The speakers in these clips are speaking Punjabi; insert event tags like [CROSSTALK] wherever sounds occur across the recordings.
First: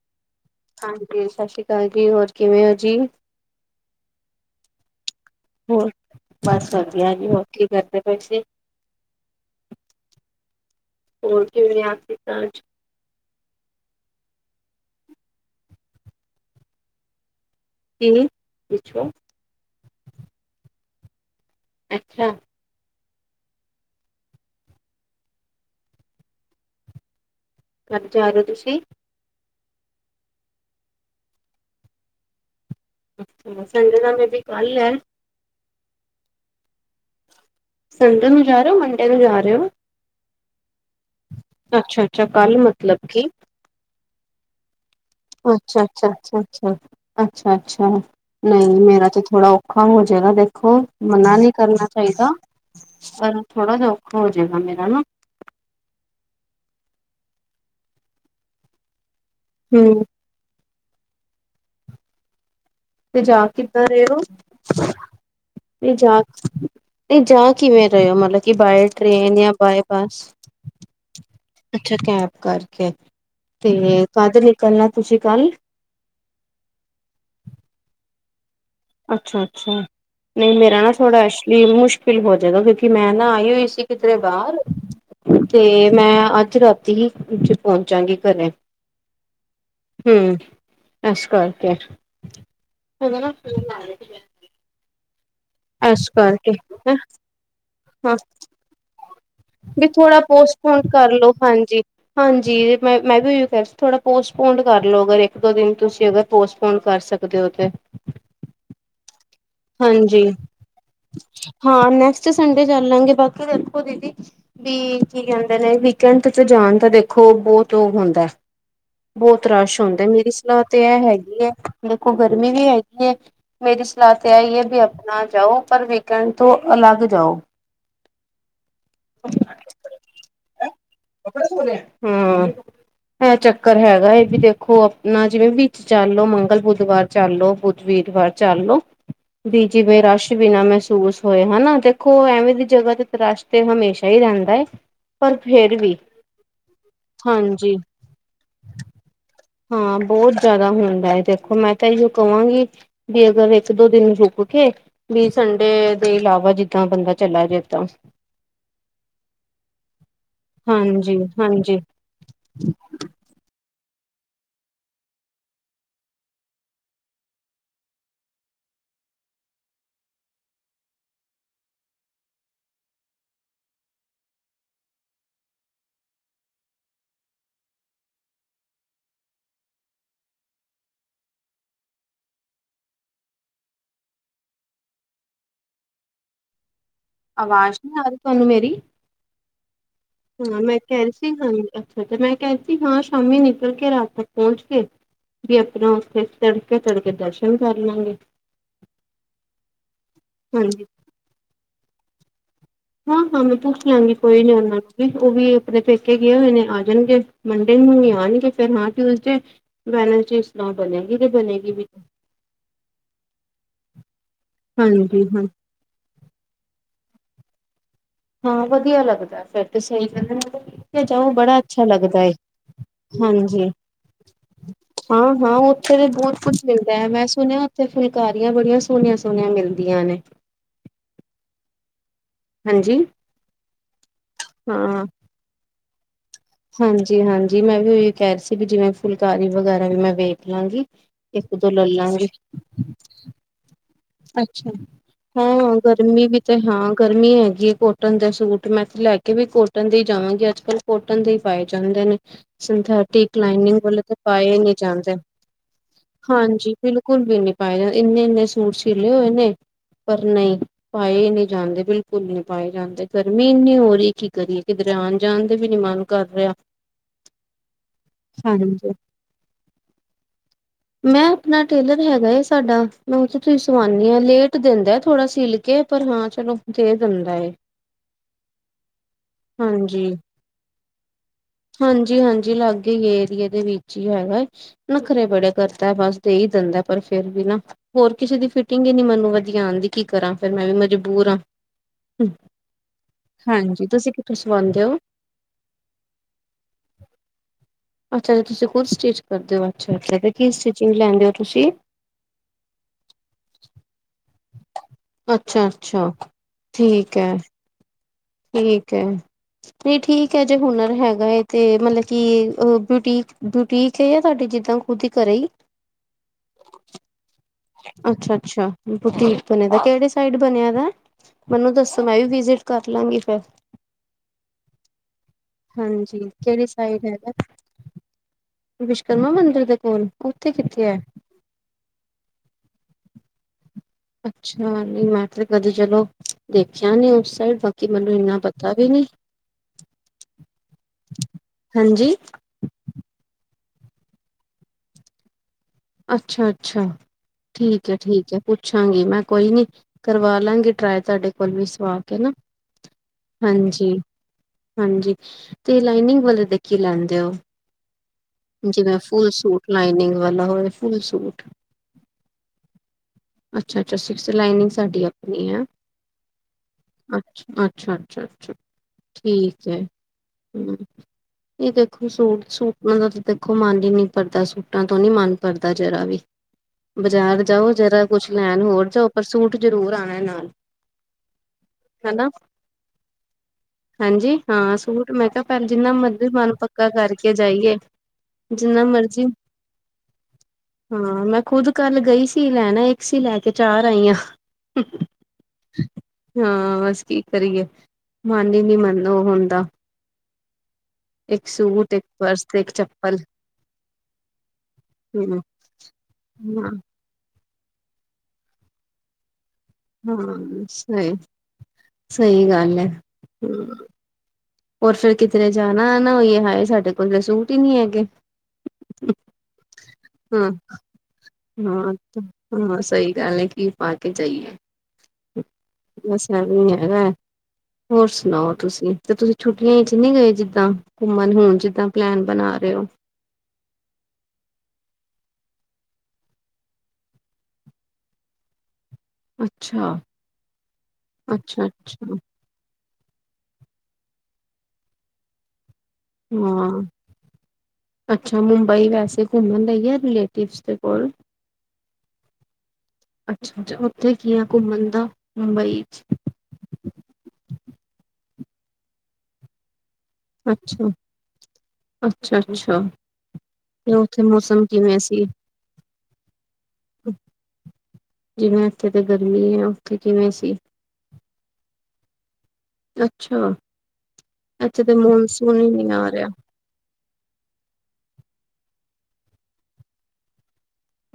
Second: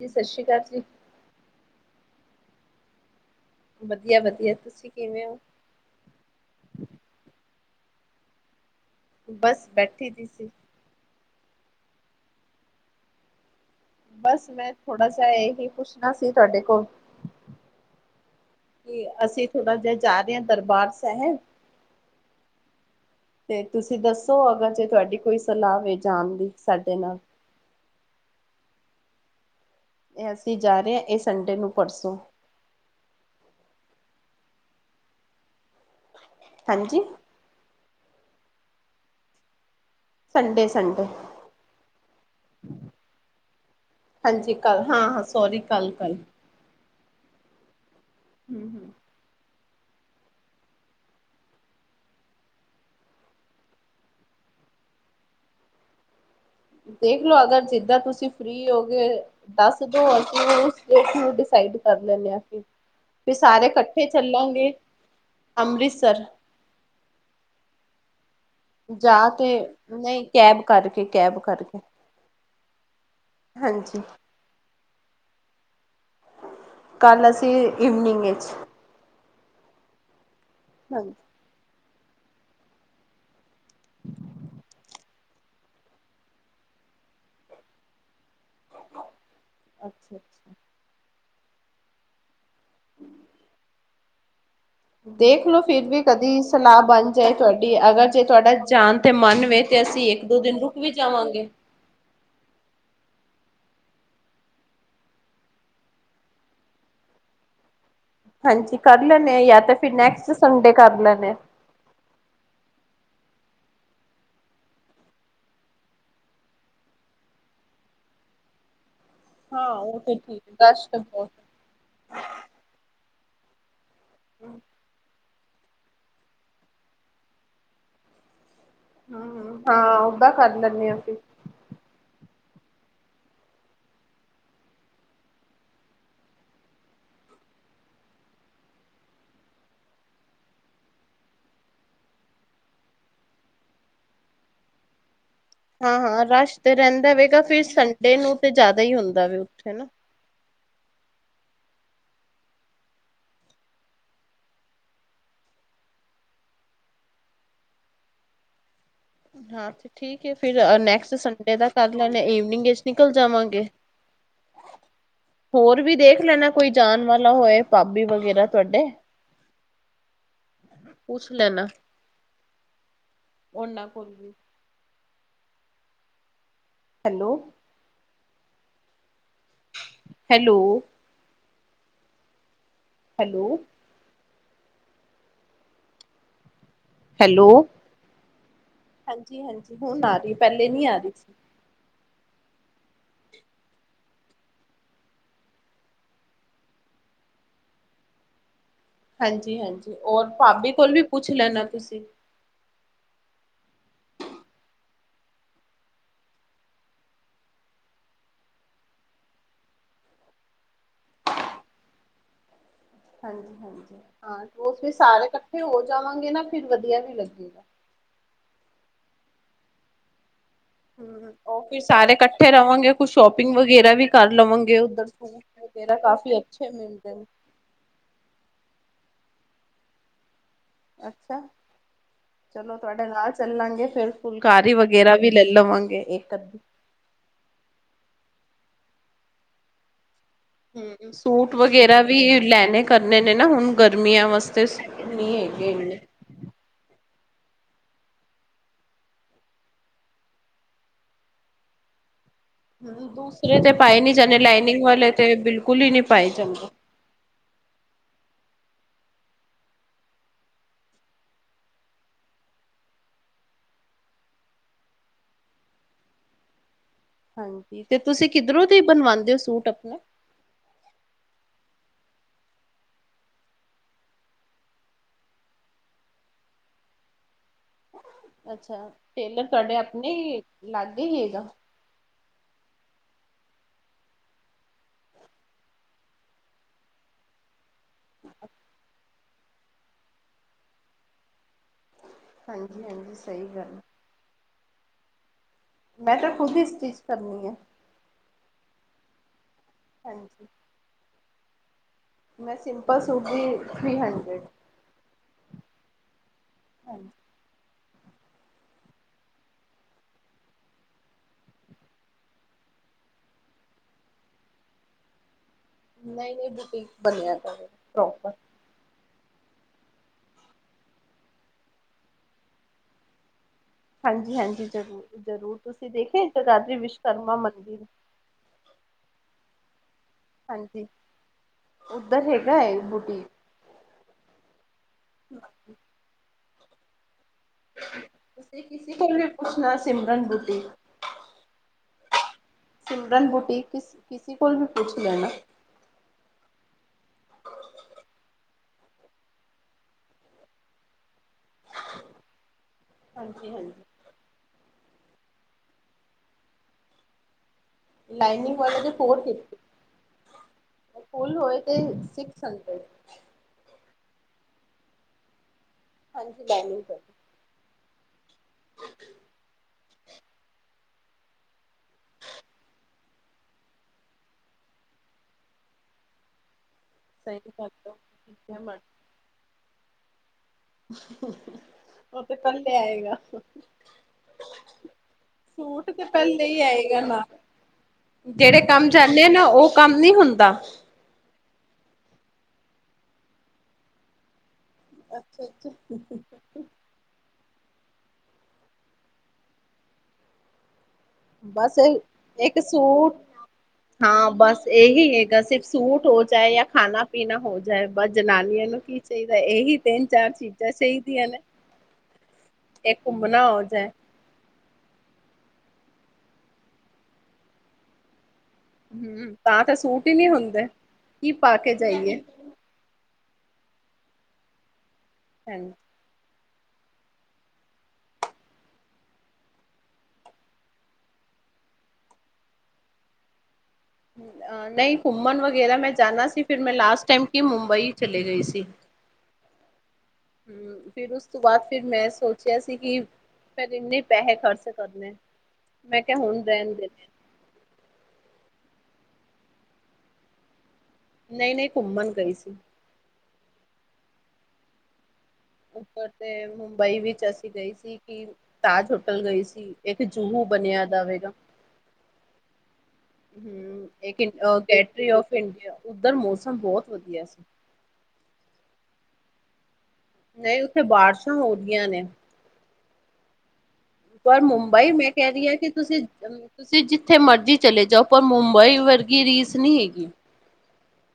ਜੀ ਸਸਿ ਸੀਕਾਲ ਹਾਂਜੀ ਸਸਿ ਸੀਕਾਲ ਜੀ ਹੋਰ ਕਿਵੇਂ ਔ ਜੀ। ਵਧੀਆ ਵਧੀਆ ਤੁਸੀਂ ਕਿਵੇਂ ਔ ਹੋਰ, ਬਸ ਵਧੀਆ ਜੀ ਹੋਰ ਕੀ ਕਰਦੇ ਪੈ ਸੀ। ਬਸ ਬੈਠੀ ਦੀ ਸੀ। ਹੋਰ ਕਿਵੇਂ ਯਾਦ ਕੀਤਾ ਅੱਜ ਬਸ ਮੈਂ ਥੋੜਾ ਜਿਹਾ ਇਹੀ ਪੁੱਛਣਾ ਸੀ ਤੁਹਾਡੇ ਕੋਲ ਕੀ ਤੇ ਪੁੱਛੋ ਅਸੀਂ ਥੋੜਾ ਜਿਹਾ ਜਾ ਰਹੇ ਆ ਦਰਬਾਰ ਸਾਹਿਬ ਅੱਛਾ ਤੇ ਤੁਸੀਂ ਦੱਸੋ ਅਗਰ ਜੇ ਤੁਹਾਡੀ ਕੋਈ ਸਲਾਹ ਵਵੇ ਜਾਣ ਦੀ ਸਾਡੇ ਨਾਲ ਕਦ ਜਾ ਰਹੇ ਤੁਸੀਂ ਇਹ ਅਸੀਂ ਜਾ ਰਹੇ ਹਾਂ ਇਹ ਸੰਡੇ ਨੂੰ ਪਰਸੋਂ ਅੱਛਾ ਸੰਡੇ ਦਾ ਮੇਰੀ ਕੱਲ੍ਹ ਐ। ਹਾਂਜੀ ਸੰਡੇ ਨੂੰ ਜਾ ਰਹੇ ਔ ਮੰਡੇ ਨੂੰ ਜਾ ਰਹੇ ਔ। ਸੰਡੇ -ਸੰਡੇ ਅੱਛਾ ਅੱਛਾ ਕੱਲ ਮਤਲਬ ਕੀ ਹਾਂਜੀ ਕੱਲ, ਹਾਂ -ਹਾਂ ਸੋਰੀ ਅੱਛਾ ਕੱਲ ਅੱਛਾ ਕੱਲ ਅੱ ਅੱਛ ਅੱਛਾ ਅੱਛਾ, ਹਮ ਨਹੀਂ ਹਮ ਮੇਰਾ ਤੇ ਥੋੜਾ ਔਖਾ ਹੋ ਜਾਏਗਾ ਦੇਖੋ, ਮਨਾ ਨਈ ਕਰਨਾ ਚਾਹੀਦਾ। ਪਰ ਥੋੜਾ ਜਿਆ ਔਖਾ ਹੋ ਜਾਏਗਾ ਮੇਰਾ ਨਾ ਦੇਖਲੋ ਅਗਰ ਜਿੱਦਾਂ ਤੁਸੀਂ ਫ੍ਰਰੀ ਹੋਗੇਏ, ਦੱਸ ਹਮ ਦੋ ਅ ਉਸ ਡੇ ਨੂੰ ਡਿਸਾਈਡ ਕਰ ਲੈਂਦੇ ਅਸੀ ਤੇ ਜਾ ਕਿੱਦਾਂ ਰਹੇ ਔ, ਤੇ ਜਾ ਅੰਮ੍ਰਿਤਸਰ ਨਈ ਜਾ ਕਿਵੇਂ ਰਏ ਓ ਮਤਲਬ ਕਿ ਬਾਏ ਜਾ ਟ੍ਰੇਨ ਕੇ ਜਾਂ ਬਾਏਬਸ ਨਹੀਂ ਕੈਬ ਕਰਕੇ ਕੈਬ ਕਰਕੇ ਅੱਛਾ ਕੈਬ ਕਰਕੇ। ਹਾਂਜੀ ਤੇ ਕਦ ਨਿਕਲਨੇ ਤੁਸੀਂ ਕੱਲ। ਕੱਲ ਅਸੀਂ ਇਵਨਿੰਗ ਵਿੱਚ। ਅੱਛਾ ਅੱਛਾ ਨਹੀਂ ਮੇਰਾ ਨਾ ਹਾਂਜੀ ਥੋੜਾ ਵੀ ਮੁਸ਼ਕਿਲ ਹੋ ਜੈ ਗਾ ਕਿਉਂਕਿ ਮੈਂ ਨਾ ਆਈ ਹੋਈ ਸੀ ਕਿਧਰੇ ਬਾਰ ਤੇ ਮੈਂ ਅੱਜ ਰਾਤੀ ਹੀ ਪਹੁੰਚਾਂਗੀ ਘਰੇ। ਹ। ਹਮ ਏਸ਼ ਕਰ ਕੇ। ਦੇਖ ਲੋ। ਫਿਰ ਵੀ ਕਦੀ ਸਲਾਹ ਬਣ ਜਾਏ ਤੁਹਾਡੀ ਅਗਰ ਹਾਂ ਜੇ ਤੁਹਾਡਾ ਜਾਨ ਤੇ ਮਨ ਵੇ ਤੇ ਅਸੀਂ ਥੋੜਾ ਇੱਕ ਦੋ ਦਿਨ ਰੁਕ ਪੋਸਟਪੋਨ ਵੀ ਕਰ ਲੋੋ ਜਾਵਾਂਗੇ ਹਾਂਜੀ। ਹਾਂਜੀ ਮੈਂ ਮੈਂ ਵੀ ਉਹੀ ਕੇਅ ਰਈ ਸੀ ਥੋੜ੍ਹਾ ਪੋਸਟਪੋਡ ਕਰ ਲੋ ਅਗਰ ਇੱਕ ਦੋ ਦਿਨ ਤੁਸੀਂ ਅਗਰ ਪੋਸਟਪੋਡ ਕਰ ਸਕੋ ਸਕਦੇ ਓ ਤੇ। ਹਾਂਜੀ ਕਰ ਲੈਣੇ ਆ ਜਾਂ ਤਾਂ ਫਿਰ ਹਾਂਜੀ ਨੈਕਸਟ ਸੰਡੇ ਕਰ ਲੈਣੇ ਆ। ਹਾਂ, ਨੈਕਸਟ ਸੰਡੇ ਕਰ ਲਾਂਗੇ ਬਾਕੀ ਦੇਖੋ ਦੀਦੀ ਬੀ ਕੀ ਕੈਂਦੇ ਨੇ ਵੀਕਐਂਡ ਚ ਜਾਣ ਤਾਂ ਦੇਖੋ ਬੋਤ ੳ ਹੁੰਦਾ ਬੋਤ ਹਾਂ ਰਸ਼ ਉਹ ਹੁੰਦਾ ਤੇ ਮੇਰੀ ਠੀਕ ਸਲਾਅ ਤੇ ਰਸ਼ ਐ ਤਾਂ ਬਹੁਤ ਹੈਗੀ ਐ ਦੇਖੋ ਗਰਮੀ ਵੀ ਹੈਗੀ ਐ, ਮੇਰੀ ਸਲਾਅ ਤੇ ਐਈ ਐ ਬੀ ਆਪਣਾ ਜਾਓ ਪਰ ਵੀਕੈਂਡ ਤੋਂ ਅਲੱਗ ਜਾਓ। [UNINTELLIGIBLE] ਹਾਂ ਓਦਾਂ ਕਰ ਲੈਂਣੇ ਆ ਉਦਾ ਕਰ ਲੈਨੇਆ ਫਿਰ ਕੱਪੜੇ ਧੋਨਇਆ ਹੂੰ ਐਂ ਚੱਕਰ ਹੈਗਾ ਏ ਬੀ ਦੇਖੋ ਅਪਣਾ ਜਿਵੇਂ, ਵਿੱਚ ਚੱਲ ਲਓ ਮੰਗਲ-ਬੁੱਧਵਾਰ ਚਲ ਲੋ ਬੁੱਧ-ਵੀਰਵਾਰ ਚੱਲ ਲੋ ਵੀ ਜਿਵੇਂ ਰਾਸ਼ ਵੀ ਨਾ ਮਹਿਸੂਸ ਹੋਏ ਹੈਨਾ, ਦੇਖੋ ਐਵੇਂ ਦੀ ਜਗ੍ਹਾ ਤੇ ਰਾਸ਼ ਤੇ ਹਮੇਸ਼ਾ ਈ ਰੈਂਦਾ ਏ। ਪਰ ਫੇਰ ਹਾਂ-ਹਾਂ, ਰਾਸ਼ ਤੇ ਰੈਂਦਾ ਵੇਗਾ ਫਿਰ ਹਾਂਜੀ ਸੰਡੇ ਨੂੰ ਤੇ ਜੇਦਾ ਈ ਹੁੰਦਾ ਵੇ ਓੱਥੇ ਹੈਨਾ। ਜਾਦਾ ਹੁੰਦਾ ਐ ਦੇਖੋ ਮੈਂ ਤਾਂ ਏਹੀਓ ਕਵਾਂਗੀ, ਬੀ ਅਗਰ ਇੱਕ-ਦੋ ਦਿਨ ਰੁੱਕ ਕੇ, ਬੀ ਸੰਡੇ ਦੇ ਏਲਾਵਾ ਜਿੱਦਾਂ ਬੰਦਾ ਚਲਾ ਜੈ ਤਾਂ। ਹਾਂ ਠੀਕ ਏ ਫਿਰ ਅ, ਨੈਕਸਟ ਹਾਂਜੀ ਸੰਡੇ ਦਾ ਹਾਂਜੀ ਕਰ ਲੈਣੇ ਆ ਇਵਨਿੰਗ ਚ ਨਿਕਲ ਜਾਵਾਂਗੇ ਹੋਰ ਵੀ ਦੇਖ ਲੈਣਾ ਕੋਈ ਜਾਣ ਵਾਲਾ ਹੋਏ ਭਾਬੀ ਵਗੈਰਾ ਤੁਆਡੇ ਪੁੱਛ ਲੈਣਾ, ਓਨਾਂ ਕੋਲ ਵੀ। ਹੈਲੋ। ਹੈਲੋ? ਹੈਲੋ? ਹੈਲੋ ਆਵਾਜ ਨੀ ਆ ਰੀ ਤੋਨੂੰ ਮੇਰੀ? ਹਾਂਜੀ ਹਾਂਜੀ ਹੁਣ ਆ ਰਹੀ ਹੂੰ ਪਹਿਲੇ ਮੈਂ ਨਹੀਂ ਆ ਕੈ ਰਹੀ ਰੀ ਸੀ ਹਾਂ ਅੱਛਾ ਅੱਛਾ, ਮੈਂ ਕੈਰੀ ਸੀ ਹਾਂ ਸ਼ਾਮੀ ਨਿਕਲ ਕੇ ਰਾਤ ਤੱਕ ਪੋਂਚ ਕੇ ਬੀ ਅਪਣਾ ਓੱਥੇ ਤੜਕੇ-ਤੜਕੇ ਦਰਸ਼ਨ ਕਾਰਲਾਂਗੇ। ਹਾਂਜੀ-ਹਾਂਜੀ, ਔਰ ਭਾਬੀ ਹਾਂਜੀ ਕੋਲ ਵੀ ਪੁੱਛ ਲੈਣਾ ਤੁਸੀਂ। ਹਾਂ-ਹਾਂ, ਮੈਂ ਪੁੱਛ ਲਾਂਗੀ ਕੋਈ ਨੀ ਓਨਾਂ ਨੂੰ ਵੀ ਓਵੀ ਆਪਣੇ ਪੇਕੇ ਗਏ ਹੋਏ ਨੇ ਆ ਜਾਣਗੇ ਮੰਡੇ ਨੂੰ ਨੀ ਆਣਗੇ ਫੇਰ ਹਾਂ ਟਿਊਸਡੇ, ਵੈਨਸਡੇ ਸਲਾਅ ਬਣੇਗੀ ਜੈ ਬਣੇਗੀ ਵੀ ਹਾਂਜੀ-ਹਾਂਜੀ, ਹਾਂ ਉਥੇ ਹਾਂਜੀ ਸਾਰੇ ਹਾਂ ਕੱਠੇ ਹੋ ਜਾਵਾਂਗੇ ਨਾ ਫਿਰ ਵਦੀਆ ਵੀ ਲੱਗੂ। ਹਾਂ, ਵਦੀਆ ਲੱਗਦਾ, ਫੇਰ ਤੇ ਸਈ ਕੈਂਦੇ ਨੇ ਓੱਥੇ ਜਾਓ ਹਮ ਬੜਾ ਉਹ ਫਿਰ ਅੱਛਾ ਸਾਰੇ ਲੱਗਦਾ ਏ, ਇਕੱਠੇ ਰਵਾਂਗੇ ਕੁਛ ਸ਼ੋਪਿੰਗ ਹਾਂਜੀ। ਵਗੈਰਾ ਵੀ ਕਰ ਲਵਾਂਗੇ ਉੱਧਰ ਸੂਟ ਹਾਂ-ਹਾਂ, ਵਗੈਰਾ ਓੱਥੇ ਤੇ ਕਾਫੀ ਬੋਤ ਕੁੱਛ ਅੱਛੇ ਮਿਲਦਾ ਐ ਮਿਲਦੇ ਨੇ ਮੈਂ ਸੁਨੇਆ ਓੱਥੇ ਫੁਲਕਾਰੀਆਂ ਬੜੀਆਂ ਸੋਣੀਆਂ-ਸੋਣੀਆਂ ਮਿਲਦੀਆਂ ਨੇ। ਅੱਛਾ, ਚਲੋ ਹਾਂਜੀ ਤੁਆਡੇ ਨਾਲ ਚੱਲਾਂਗੇ ਫੇਰ ਫੁਲਕਾਰੀ ਵਗੈਰਾ ਵੀ ਲੈਲ ਲਵਾਂਗੇ ਏੱਕ ਅੱਧੀ ਹਾਂਜੀ-ਹਾਂਜੀ, ਮੈਂ ਵੀ ਓਈਓ ਕੈ ਰੀ ਸੀ ਵੀ ਜਿਵੇਂ ਫੁਲਕਾਰੀ ਵਗੈਰਾ ਵੀ ਮੈਂ ਵੇਖ ਲਾਂਗੀ ਹੂੰ ਇੱਕ ਸੂਟ ਦੋ ਲੈ ਵਗੈਰਾ ਵੀ ਲਾਂਗੀ ਏ ਲੈਣੇ ਕਰਨੇ ਨੇ ਨਾ ਹੁਣ ਗਰਮੀਆਂ ਵਾਸਤੇ ਅੱਛਾ, ਨਹੀਂ ਹੈਗੇ ਹੋਰ ਇੰਨੇ ਗਰਮੀ ਵੀ ਤੇ ਹਾਂ ਗਰਮੀ ਹੈਗੀ ਏ ਕੋਟਨ ਦਾ ਸੂਟ ਮੈਂ ਤੇ ਲੈ ਕੇ ਵੀ ਕੋਟਨ ਦੇ ਈ ਜਾਵਾਂਗੀ ਅੱਜ-ਕੱਲ੍ਹ ਕੋਟਨ ਦੇ ਈ ਪਾਏ ਜਾਂਦੇ ਨੇ ਸਿਨਥੈਟਿਕ ਦੂਸਰੇ ਲਾਈਨਿੰਗ ਪਾਏ ਵਾਲੇ ਨੀ ਤੇ ਜਾਂਦੇ ਪਾਏ ਨੀ ਲਾਈਨਿੰਗ ਵਾਲੇ ਜਾਂਦੇ, ਤੇ ਬਿਲਕੁਲ ਹੀ ਨਹੀਂ ਪਾਏ ਜਾਂਦੇ ਹਾਂਜੀ ਬਿਲਕੁਲ ਵੀ ਨੀ ਪਾਏ ਏਂਨੇ-ਏਂਨੇ ਸੂਟ ਸੀਲੇ ਹੋਏ ਨੇ, ਪਰ ਨਈ ਪਾਏ ਈ ਨੀ ਜਾਂਦੇ ਬਿਲਕੁਲ ਈ ਨੀ ਪਾਏ ਜਾਂਦੇ ਗਰਮੀ ਇੰਨੀ ਹੋ ਰੀ ਕੀ ਕਰੀਏ ਕਿਦਰੇ ਆਣ-ਜਾਣ ਦੇ ਵੀ ਨੀ ਮੰਨ ਕਾਰ ਰੇਆ ਹਾਂਜੀ, ਤੇ ਤੁਸੀਂ ਕਿੱਦਰੋਂ ਦੀ ਹਾਂਜੀ। ਬਣਵਾਂਦੇ ੳ ਸੂਟ ਆਪਣੇ? ਮੈਂ ਅਪਣਾ ਟੇਲਰ ਹੈਗਾ ਏ ਸਾਡਾ, ਮੈ ਉਥੋਂ ਈ ਸਵਾਣੀ ਆ, ਲੇਟ ਦੇਂਦਾ ਥੋੜਾ ਸਿਲ ਕੇ ਪਰ ਹਾਂ ਚਲੋ ਦੇ ਦਿੰਦਾ ਏ। ਅੱਛਾ, ਟੇਲਰ ਤੁਆਡੇ ਹਾਂਜੀ। ਆਪਣੇ ਈ, ਲਾਗੇ ਈ ਹੇਗਾ? ਹਾਂਜੀ-ਹਾਂਜੀ, ਲਾਗੇ ਈ ਏਰੀਏ ਦੇ ਵਿੱਚ ਹੀ ਹੈਗਾ ਨੱਖਰੇ ਬੜੇ ਕਰਦਾ ਬਸ ਦੇਈ ਦਿੰਦਾ ਪਰ ਫੇਰ ਵੀ ਨਾ ਹੋਰ ਕਿਸੇ ਦੀ ਫਿਟਿੰਗ ਈ ਨੀ ਮੈਨੂੰ ਵੱਧੀਆ ਆਂਦੀ ਕੀ ਕਰਾਂ ਫੇਰ ਮੈਂ ਵੀ ਮਜਬੂਰ ਆ। ਹਾਂਜੀ-ਹਾਂਜੀ, ਸਈ ਗੱਲ ਆ। ਹਾਂਜੀ ਤੁਸੀਂ ਸੁਆਂਦੇ ਓ? ਮੈਂ ਤਾਂ ਖੁਦ ਹੀ ਸਟਿਚ ਕਰਨੀ ਆ। ਅੱਛਾ, ਅੱਛਾ ਤੁਸੀਂ ਖੁਦ ਸਟਿਚ ਕਰਦੇ ਓ, ਅੱਛਾ-ਅੱਛਾ ਤੇ ਹਾਂਜੀ ਕੀ ਸਟਿਚਿੰਗ ਲੈਂਦੇ ਓ ਤੁਸੀਂ? ਮੈਂ ਸਿੰਮਪਲ ਸੂਟ ਦੀ, ਥ੍ਰਰੀ ਹੰਡਰੇਡ। ਅੱਛਾ-ਅੱਛਾ, ਹਾਂਜੀ ਠੀਕ ਐ- ਠੀਕ ਐ। ਨਈ ਠੀਕ ਐ ਜੇ ਹੁਨਰ ਹੈਗਾ ਏ ਤੇ ਮਤਲਬ ਕਿ ਬੂਟੀਕ, ਬੂਟੀਕ ਹੈ ਤੁਆਡੇ ਜਿੱਦਾਂ? ਓਧਰ ਘਰੇ ਈ? ਨਈ-ਨਈ ਬੂਟੀਕ ਬਣੇਆ ਦਾ ਵੇ। ਅੱਛਾ-ਅੱਛਾ ਬੂਟੀਕ ਬਣੇਆ ਦਾ, ਕੇੜੇ ਸਾਈਡ ਬਣੇਆ ਵਾ? ਮੈਨੂੰ ਦੱਸੋ ਮੈਂ ਵੀ ਵਿਜੇਟ ਕਰ ਲਾਂਗੀ ਫੇਰ। ਹਾਂਜੀ-ਹਾਂਜੀ ਜ਼ਰੂਰ-ਜ਼ਰੂਰ ਤੁਸੀਂ ਦੇਖੇਆ ਏ ਹਾਂਜੀ ਕਿਹੜੀ ਜਗਾਦਰੀ ਸਾਈਡ ਹੈਗਾ ਵਿਸ਼ਵਕਰਮਾ ਮੰਦਿਰ? ਵਿਸ਼ਵਕਰਮਾ ਮੰਦਿਰ ਦੇ ਕੋਲ ਉੱਥੇ ਕਿੱਥੇ ਹਾਂਜੀ, ਹੈ ਓਧਰ ਹੈਗਾ ਏ ਬੂਟੀਕ। ਅੱਛਾ, ਨਈ ਮੈਂ ਤੇ ਕਦੀ ਚਲੋ ਦੇਖੇਆ ਨੀ ਉਸ ਸਾਈਡ। ਬਾਕੀ ਮੈਨੂੰ ਏਂਨਾ ਤੁਸੀਂ ਪਤਾ ਵੀ ਕਿਸੇ ਨੀ, ਕੋਲ ਪੁੱਛਣਾ ਸਿਮਰਨ ਬੁਟੀਕ ਹਾਂਜੀ? ਸਿਮਰਨ ਬੁਟੀਕ ਕਿਸ ਕਿਸੀ ਕੋਲ ਵੀ ਪੁੱਛ ਲੈਣਾ। ਅੱਛਾ-ਅੱਛਾ। ਠੀਕ ਐ-ਠੀਕ ਐ ਪੁੱਛਾਂਗੀ ਮੈਂ ਕੋਈ ਨੀ ਕਰਵਾ ਲਾਂਗੀ ਟਰਾਏ ਤੁਆਡੇ ਕੋਲ ਵੀ। ਸਵਾ ਕੇ ਨਾ, ਹਾਂਜੀ। ਹਾਂਜੀ, ਤੇ ਲਾਈਨਿੰਗ ਵਾਲੇ ਦੇ ਕੀ ਲੈਂਦੇ ਓ? ਲਾਈਨਿੰਗ ਵਾਲੇ ਜਿਵੇਂ ਫੂੱਲ ਸੂਟ ਲਾਈਨਿੰਗ ਵਾਲਾ ਹੋਏ? ਫੂੱਲ ਹੋਏ ਤੇ ਸਿਕਸ ਹੰਡਰਡ। ਅੱਛਾ, ਅੱਛਾ ਸਿਕਸ ਲਾਈਨਿੰਗ ਸਾਡੀ ਅਪਨੀ ਐ। ਹਾਂਜੀ ਲਾਈਨਿੰਗ ਤੁਆਡੀ। ਅੱਛਾ, ਅੱਛਾ, ਅੱਛਾ, ਅੱਛਾ ਠੀਕ ਐ। ਏ ਦੇਖੋ ਸੂਟ ਸੂਟਾਂ ਦਾ ਦੇਖੋ ਮਨ ਈ ਨੀ ਭਰਦਾ। ਸੂਟਾਂ ਤੋਂ ਨੀ ਮਨ ਭਰਦਾ ਜਰਾ ਵੀ, ਬਜ਼ਾਰ ਸਹੀ ਜਾਓ ਜਰਾ ਕੁਛ ਲੈਣ ਗੱਲ ਹੋਰ ਜਾਓ ਪਰ ਸੂਟ ਜਰੂਰ ਆਣਾ ਐ ਨਾਲ। ਓ ਹਨਾ ਤੇ ਪੈਲੇ ਆਏਗਾ। ਹਾਂਜੀ, ਹਾਂ ਸੂਟ ਮੈਂ ਕੈ ਪੈ ਸੂਟ ਜਿੰਨਾ ਤੇ ਮਰਜ਼ੀ ਮਨ ਪੱਕਾ ਕਰਕੇ ਜਾਈਏ ਜੇੜੇ ਜਿੰਨਾ ਕੰਮ ਜਾਂਨੇ ਮਰਜ਼ੀ ਆ ਨਾ ਓ ਕੰਮ ਨੀ ਹੁੰਦਾ। ਹਾਂ ਮੈਂ ਖੁਦ ਕੱਲ ਗਈ ਸੀ ਲੈਣਾ ਏਕ ਸੀ ਲੈ ਕੇ ਚਾਰ ਆਈਆਂ। ਅੱਛਾ ਅੱਛਾ ਹਾਂ ਬਸ ਕੀ ਕਰੀਏ ਮਨ ਈ ਨੀ ਮਨ ਓ ਹੁੰਦਾ। ਇੱਕ ਬਸ ਸੂਟ ਏਈ ਇੱਕ ਪਰਸ ਤੇ ਏਕ ਇੱਕ ਸੂਟ ਚੱਪਲ ਹਾਂ ਬਸ ਏਹੀ ਹਮ ਹੈਗਾ, ਸਿਰਫ ਸੂਟ ਹੋ ਜਾਏ ਯਾ ਹਾਂ ਖਾਨਾ ਪੀਨਾ ਹੋ ਜਾਏ ਬਸ ਜਨਾਨੀਆਂ ਨੂੰ ਕੀ ਚਾਈਦਾ ਏਹੀ ਤਿੰਨ ਚਾਰ ਹਾਂ ਚੀਜਾਂ ਸਹੀ ਚਈਦੀਆਂ ਨੇ। ਸਹੀ ਗੱਲ ਹੈ ਏਕ ਘੁੰਮਨਾ ਹੋ ਹਮ ਜਾਏ। ਹੋਰ ਫੇਰ ਕਿਧਰੇ ਜਾਣਾ ਆਨਾ ਹੋਈਏ ਹਾਏ ਸਾਡੇ ਕੋਲ ਤੇ ਸੂਟ ਈ ਨੀ ਹੈਗੇ। ਹੂੰ, ਤਾਂ ਤੇ ਸੂਟ ਈ ਨੀ ਹਾਂ ਹੁੰਦੇ, ਕੀ ਪਾ ਕੇ ਹਾਂ ਜਾਈਏ? ਹਾਂ ਸਈ ਗੱਲ ਏ, ਕਿ ਪਾ ਕੇ ਜਾਈਏ? ਹਾਂਜੀ। ਬਸ ਏਵੇ ਈਂ ਹੈਗਾ ਐ। ਹੋਰ ਸੁਨਾਓ ਤੁਸੀਂ? ਤੇ ਤੁਸੀਂ ਛੁੱਟੀਆਂ ਚ ਨੀ ਗਏ ਜਿੱਦਾਂ ਘੁੰਮਣ ਹੋਨ ਜਿੱਦਾਂ ਪਲੈਨ ਬਣਾ ਰੇ ਓ। ਆ ਨਈ ਘੁੰਮਣ ਵਗੈਰਾ ਮੈਂ ਜਾਨਾ ਸੀ, ਫਿਰ ਮੈਂ ਲਾਸਟ ਟਾਈਮ ਕਿ ਮੁੰਬਈ ਚਲੇ ਗਈ ਸੀ। ਅੱਛਾ ਹੂੰ, ਫਿਰ ਉਸ ਤੋਂ ਬਾਦ ਅੱਛਾ ਫਿਰ ਮੈਂ ਅੱਛਾ ਸੋਚ ਚੈਆ ਸੀ ਕਿ ਫੇਰ ਇੰਨੇ ਪੈਹੇ ਖਰਚ ਕਰਨੇ। ਮੈਂ ਕਿਹਾ ਹੁਣ ਹਾਂ, ਰਹਿਣ ਦੇਣੇ ਅੱਛਾ ਮੁੰਬਈ ਵੈਸੇ ਘੁੰਮਣ ਲਈ ਯਾ ਰਿਲੇਟਿਵਸ ਦੇ ਕੋਲ? ਨਈ ਨਈ ਘੁੰਮਣ ਗਈ ਸੀ। ਅੱਛਾ ਅੱਛਾ, ਓਥੇ ਕੀ ਐ ਘੁੰਮਣ ਦਾ ਮੁੰਬਈ ਚ। ਉੱਪਰ ਤੇ ਮੁੰਬਈ ਵਿੱਚ ਅਸੀ ਗਏ ਸੀ ਕਿ ਤਾਜ ਹੋਟਲ ਗਏ ਸੀ। ਏੱਥੇ ਜੂਹੂ ਬਨੇਆ ਅੱਛਾ ਦਾ ਵੇਗਾ। ਅੱਛਾ ਅੱਛਾ ਹੂੰ, ਤੇ ਏਕ ਉੱਥੇ ਇਨ ਅ ਮੌਸਮ ਕਿਵੇਂ ਗੈਟਰੀ ਸੀ ਔਫ ਇੰਡੀਆ। ਉੱਧਰ ਮੌਸਮ ਬੌਤ ਵਧੀਆ ਸੀ। ਜਿਵੇਂ ਐਥੇ ਤੇ ਗਰਮੀ ਏ, ਓਥੇ ਕਿਵੇਂ ਸੀ? ਓਥੇ ਬਾਰਸ਼ਾਂ ਹੋਰੀਆਂ ਨੇ। ਅੱਛਾ ਪਰ ਇੱਥੇ ਮੁੰਬਈ ਤੇ ਮੈਂ ਕੈ ਰੀ ਆਂ ਮੌਨਸੂਨ ਕਿ ਹੀ ਨਹੀਂ ਤੁਸੀਂ ਆ ਰਿਹਾ ਤੁਸੀਂ ਜਿੱਥੇ ਮਰਜ਼ੀ ਚਲੇ ਜਾਓ ਪਰ ਮੁੰਬਈ ਵਰਗੀ ਰੀਸ ਨੀ ਹੇਗੀ।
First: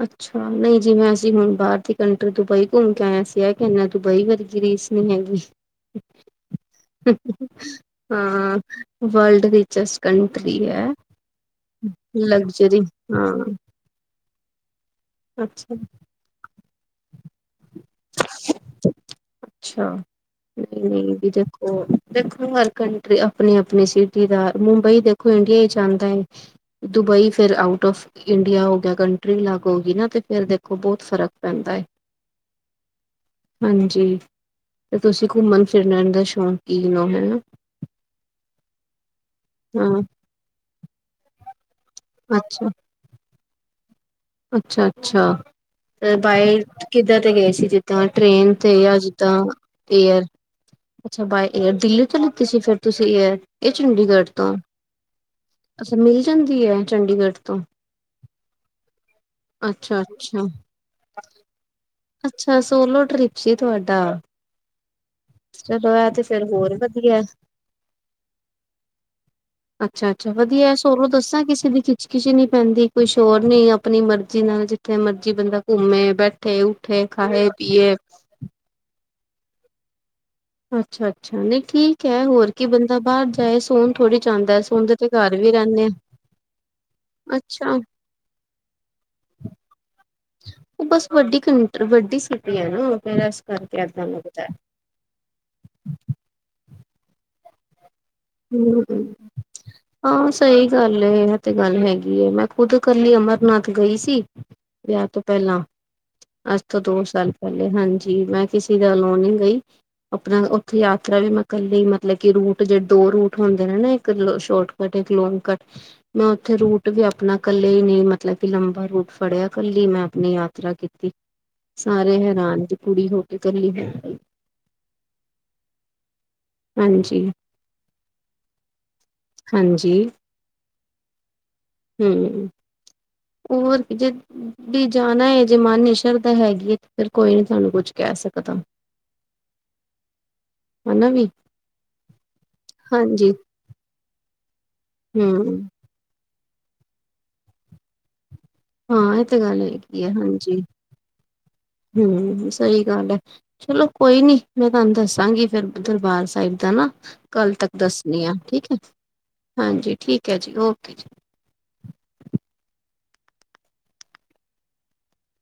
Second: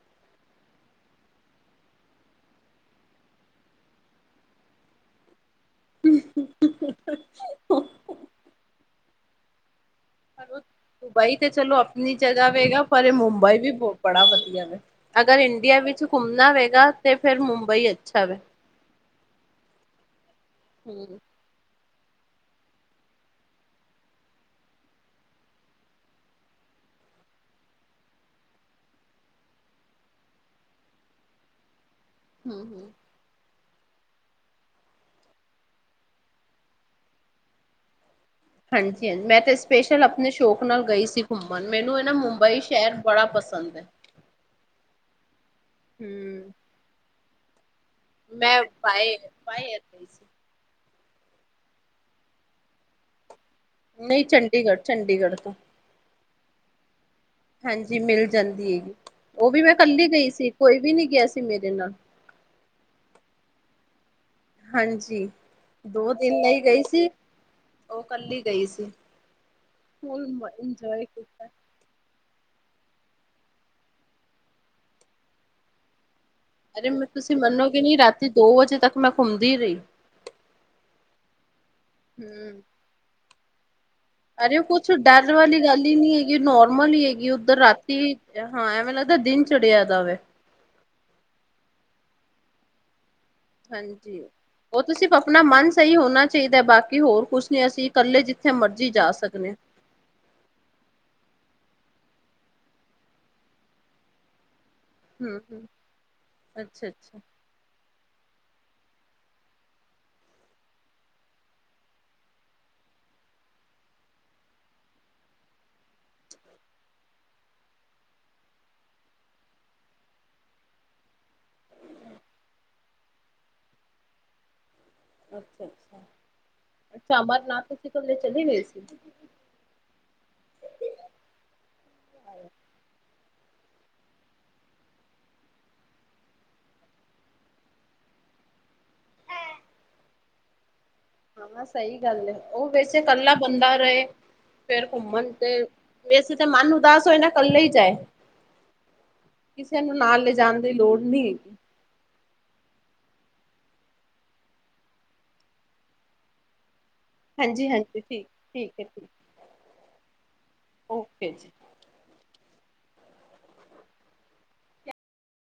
ਅੱਛਾ, ਨਈ ਜਿਵੇਂ ਅਸੀਂ ਹੁਣ ਬਾਰ ਦੀ ਕੰਟਰੀ ਦੁਬਈ ਘੁੰਮ ਕੇ ਆਏ ਆਂ, ਅਸੀ ਐ ਕੈਨੇ ਆਂ ਕਿ ਨਾ ਦੁਬਈ ਵਰਗੀ ਰੀਸ ਨੀ ਹੈਗੀ। ਹਾਂ, ਵਰਲਡ ਰਿਚਸ ਦੁਬਈ ਤੇ ਚਲੋ ਅਪਨੀ ਜਗਾ ਵੇ ਲਗਜ਼ਰੀ ਗਾ, ਪਰ ਹਾਂ ਮੁੰਬਈ ਵੀ ਬੌ ਬੜਾ ਵਧੀਆ ਵੇ, ਅਗਰ ਅੱਛਾ ਇੰਡੀਆ ਵਿੱਚ ਘੁੰਮਣਾ ਵੇਗਾ ਤੇ ਫੇਰ ਮੁੰਬ ਅੱਛਾ, ਨਈ ਹੂੰ, ਨਈ ਵੀਜ ਦੇਖੋ ਹਰ ਕੰਟਰੀ ਅਪਨੀ ਅਪਨੀ ਸਿਟੀ ਦਾ ਮੁੰਬਈ ਦੇਖੋ ਇੰਡੀਆ ਚ ਆੰਦਾ ਏ। ਦੁਬਈ ਫੇਰ ਆਊਟ ਔਫ ਇੰਡੀਆ ਹੋ ਗਿਆ ਕੰਟਰੀ ਲੱਗ ਹੋ ਗੀ ਨਾ ਤੇ ਫੇਰ ਦੇਖੋ ਬੌਤ ਫ਼ਰਕ ਪੈਂਦਾ ਏ। ਹੂੰ, ਹੂੰ। ਹਾਂਜੀ ਤੇ ਤੁਸੀਂ ਘੁੰਮਣ ਫਿਰਨ ਦਾ ਸ਼ੌਂਕੀਨੋ ਹੈਨਾ? ਹਾਂਜੀ ਹਂ ਮੈਂ ਤੇ ਹਾਂ ਸਪੇਸ਼ਲ ਅਪਣੇ ਸ਼ੌਕ ਨਾਲ ਗਈ ਸੀ ਘੁੰਮਣ, ਮੈਨੂੰ ਏ ਨਾ ਮੁੰਬਈ ਸ਼ੈਰ ਬੜਾ ਪਸੰਦ ਐ। ਅੱਛਾ-ਅੱਛਾ, ਅ ਬਾਏ ਹੂੰ। ਏਅਰ ਕਿੱਧਾ ਤੇ ਗਏ ਸੀ ਤਾਂ ਟ੍ਰੇਨ ਮੈਂ ਤੇ ਯਾਂ ਬਾਏ ਜਿੱਦਾ ਬਾਏ ਗਈ ਏਅਰ। ਸੀ। ਅੱਛਾ ਬਾਏ ਏਅਰ। ਦਿੱਲੀ ਤੋਂ ਲਿੱਤੀ ਸੀ ਫੇਰ ਤੁਸੀਂ ਏਅਰ? ਏ ਚੰਡੀਗੜ੍ਹ ਨਹੀਂ ਤੋਂ। ਚੰਡੀਗੜ੍ਹ, ਚੰਡੀਗੜ੍ਹ ਤੋਂ ਅੱਛਾ, ਮਿਲ ਜਾਂਦੀ ਐ ਚੰਡੀਗੜ੍ਹ ਤੋਂ? ਹਾਂਜੀ ਮਿਲ ਜਾਂਦੀ ਹੇਗੀ, ਓਹ ਵੀ ਮੈਂ ਅੱਛਾ ਕੱਲੀ ਗਈ ਅੱਛਾ ਸੀ ਕੋਈ ਵੀ ਨੀ ਗਿਆ ਸੀ ਮੇਰੇ ਨਾਲ। ਅੱਛਾ, ਸੋਲੋ ਟ੍ਰਿਪ ਸੀ ਤੁਆਡਾ। ਹਾਂਜੀ। ਚਲੋ ਐਹ ਤੇ ਫੇਰ ਹੋਰ ਵਧੀਐ। ਓ ਕੱਲੀ ਗਈ ਸੀ। ਅੱਛਾ ਫੁਲ ਅੱਛਾ, ਵਧੀਐ ਇੰਜੋਏ ਸੋਰੋਂ ਦੱਸਾਂ ਕੀਤਾ। ਕਿਸੇ ਦੀ ਖਿਛ-ਖਿਛ ਨੀ ਪੈਂਦੀ, ਕੋਈ ਸੋ਼ਰ ਨੀ ਅਪਣੀ ਮਰਜ਼ੀ ਨਾਲ ਜਿੱਥੇ ਮਰਜ਼ੀ ਬੰਦਾ ਘੁੰਮੇ ਬੈਠ ਤੇ ਉੱਠੇ, ਖਾਏ-ਪੀਏ। ਤੀ ਦੋ ਵਜੇ ਤੱਕ ਮੈਂ ਘੁੰਮਦੀ ਰਈ। ਅੱਛਾ-ਅੱਛਾ, ਨਹੀਂ ਠੀਕ ਐ ਹੋਰ ਹੂੰ ਕੀ ਬੰਦਾ ਬਾਰ ਜਾਏ ਸੋਣ ਥੋੜ੍ਹੀ ਅਰੇ ਔ ਜਾਂਦਾ ਕੁਛ ਸੋਣਦੇ ਤੇ ਡਰ ਘਰ ਵੀ ਵਾਲੀ ਗੱਲ ਰਹਿੰਦੇ ਈ ਆ ਨੀ ਹੈਗੀ, ਨੋਰਮਲ ਈ ਹੈਗੀ ਏ। ਉੱਧਰ ਅੱਛਾ ਰਾਤੀ ਹਾਂ, ਐਵੇਂ ਲਗਦੈ ਦਿਨ ਚੜੀਆ ਦਾਵੇ। ਉਹ ਬਸ ਵੱਡੀ ਕੰਟ੍ਰ ਵੱਡੀ ਸਿਟੀ ਐ ਨਾ ਫੇਰ ਐਸ ਹਾਂਜੀ, ਓ ਤੋ ਸਿਫ਼ ਅਪਣਾ ਮਨ ਸਹੀ ਹੋਣਾ ਚਾਈਦੈ ਬਾਕੀ ਹੋਰ ਕੁਛ ਨੀ ਅਸੀਂ ਕੱਲੇ ਹੂੰ, ਹੂੰ। ਹਾਂ, ਸਹੀ ਗੱਲ ਏ ਐ ਤੇ ਗੱਲ ਹੈਗੀ ਐਂ। ਮੈਂ ਖੁਦ ਕੱਲੀ ਅਮਰਨਾਥ ਗਈ ਸੀ। ਵਿਯਾ ਤੋਂ ਹੂੰ ਪੈਲਾਂ। ਹੂੰ ਅੱਜ ਤੋਂ ਅੱਛਾ ਦੋ ਅੱਛਾ ਸਾਲ ਪੈਲੇ ਹਾਂਜੀ ਮੈਂ ਕਿਸੀ ਦਾ ਲੋੋਂ ਨੀ ਗਈ। ਅਪਣਾ ਓਥੇ ਯਾਤਰਾ ਵੀ ਮੈਂ ਕੱਲੇ ਈ ਮਤਲਬ ਕਿ ਰੂਟ ਜੇ ਦੋ ਰੂਟ ਹੁੰਦੇ ਐ ਨਾ ਇੱਕ ਲ ਸ਼ੋਰਟ ਕੱਟ, ਇੱਕ ਲੋਂਗ ਕੱਟ। ਮੈਂ ਓਥੇ ਰੂਟ ਵੀ ਅਪਣਾ ਕੱਲੇ ਈ ਨੀ ਮਤਲਬ ਕਿ ਲੰਬਾ ਰੂਟ ਫੜਿਆ ਕੱਲੀ ਮੈਂ ਅਪਣੀਂ ਯਾਤਰਾ ਕੀਤ ਤੀ, ਸਾਰੇ ਹੈਰਾਨ ਦੀ ਕੁੜੀ ਹੋ ਕੇ ਕਲੀ ਹੋ ਆਈ। ਅੱਛਾ-ਅੱਛਾ, ਅੱਛਾ ਹਾਂਜੀ ਅਮਰਨਾਥ ਤੁਸੀਂ ਕੱਲੇ ਚਲੇ ਗਏ ਸੀ। ਹਾਂਜੀ, ਹੂੰ। ਹੋਰ ਕਿ ਜਦ ਵੀ ਜਾਨਾ ਏ ਜੇ ਮਨ ਚ ਸ਼ਰਦਾ ਹੈਗੀ ਐ ਤੇ ਫੇਰ ਕੋਈ ਨੀ ਸਾਆਨੂੰ ਕੁੱਛ ਕੈਅ ਸਕਦਾ। ਹਨਾ ਵੀ ਹਾਂ-ਹਾਂ, ਸਈ ਗੱਲ ਐ ਓ ਵੈਸੇ ਹਾਂਜੀ ਕੱਲਾ ਬੰਦਾ ਰਏ ਫੇਰ ਘੁੰਮਣ ਤੇ ਹਮ ਵੈਸੇ ਤੇ ਮਨ ਉਦਾਸ ਹੋਏ ਨਾ ਕੱਲਾ ਈ ਜਾਏ। ਹਾਂ ਇਹ ਤੇ ਗੱਲ ਕਿਸੇ ਨੂੰ ਹੈਗੀ ਨਾਲ ਲੇਜਾਣ ਦੀ ਲੋੜ ਨਈ ਹੈਗੀ। ਹੂੰ, ਸਈ ਗੱਲ ਐ। ਚਲੋ ਕੋਈ ਨੀ ਮੈਂ ਤੁਆਨੂੰ ਦੱਸਾਂਗੀ ਫੇਰ ਦਰਬਾਰ ਸਾਇਬ ਦਾ ਨਾ। ਕੱਲ ਤੱਕ ਦੱਸਨੀ ਆ ਠੀਕ ਐ, ਹਾਂਜੀ ਠੀਕ ਐ ਜੀ ਓਕੇ ਜੀ।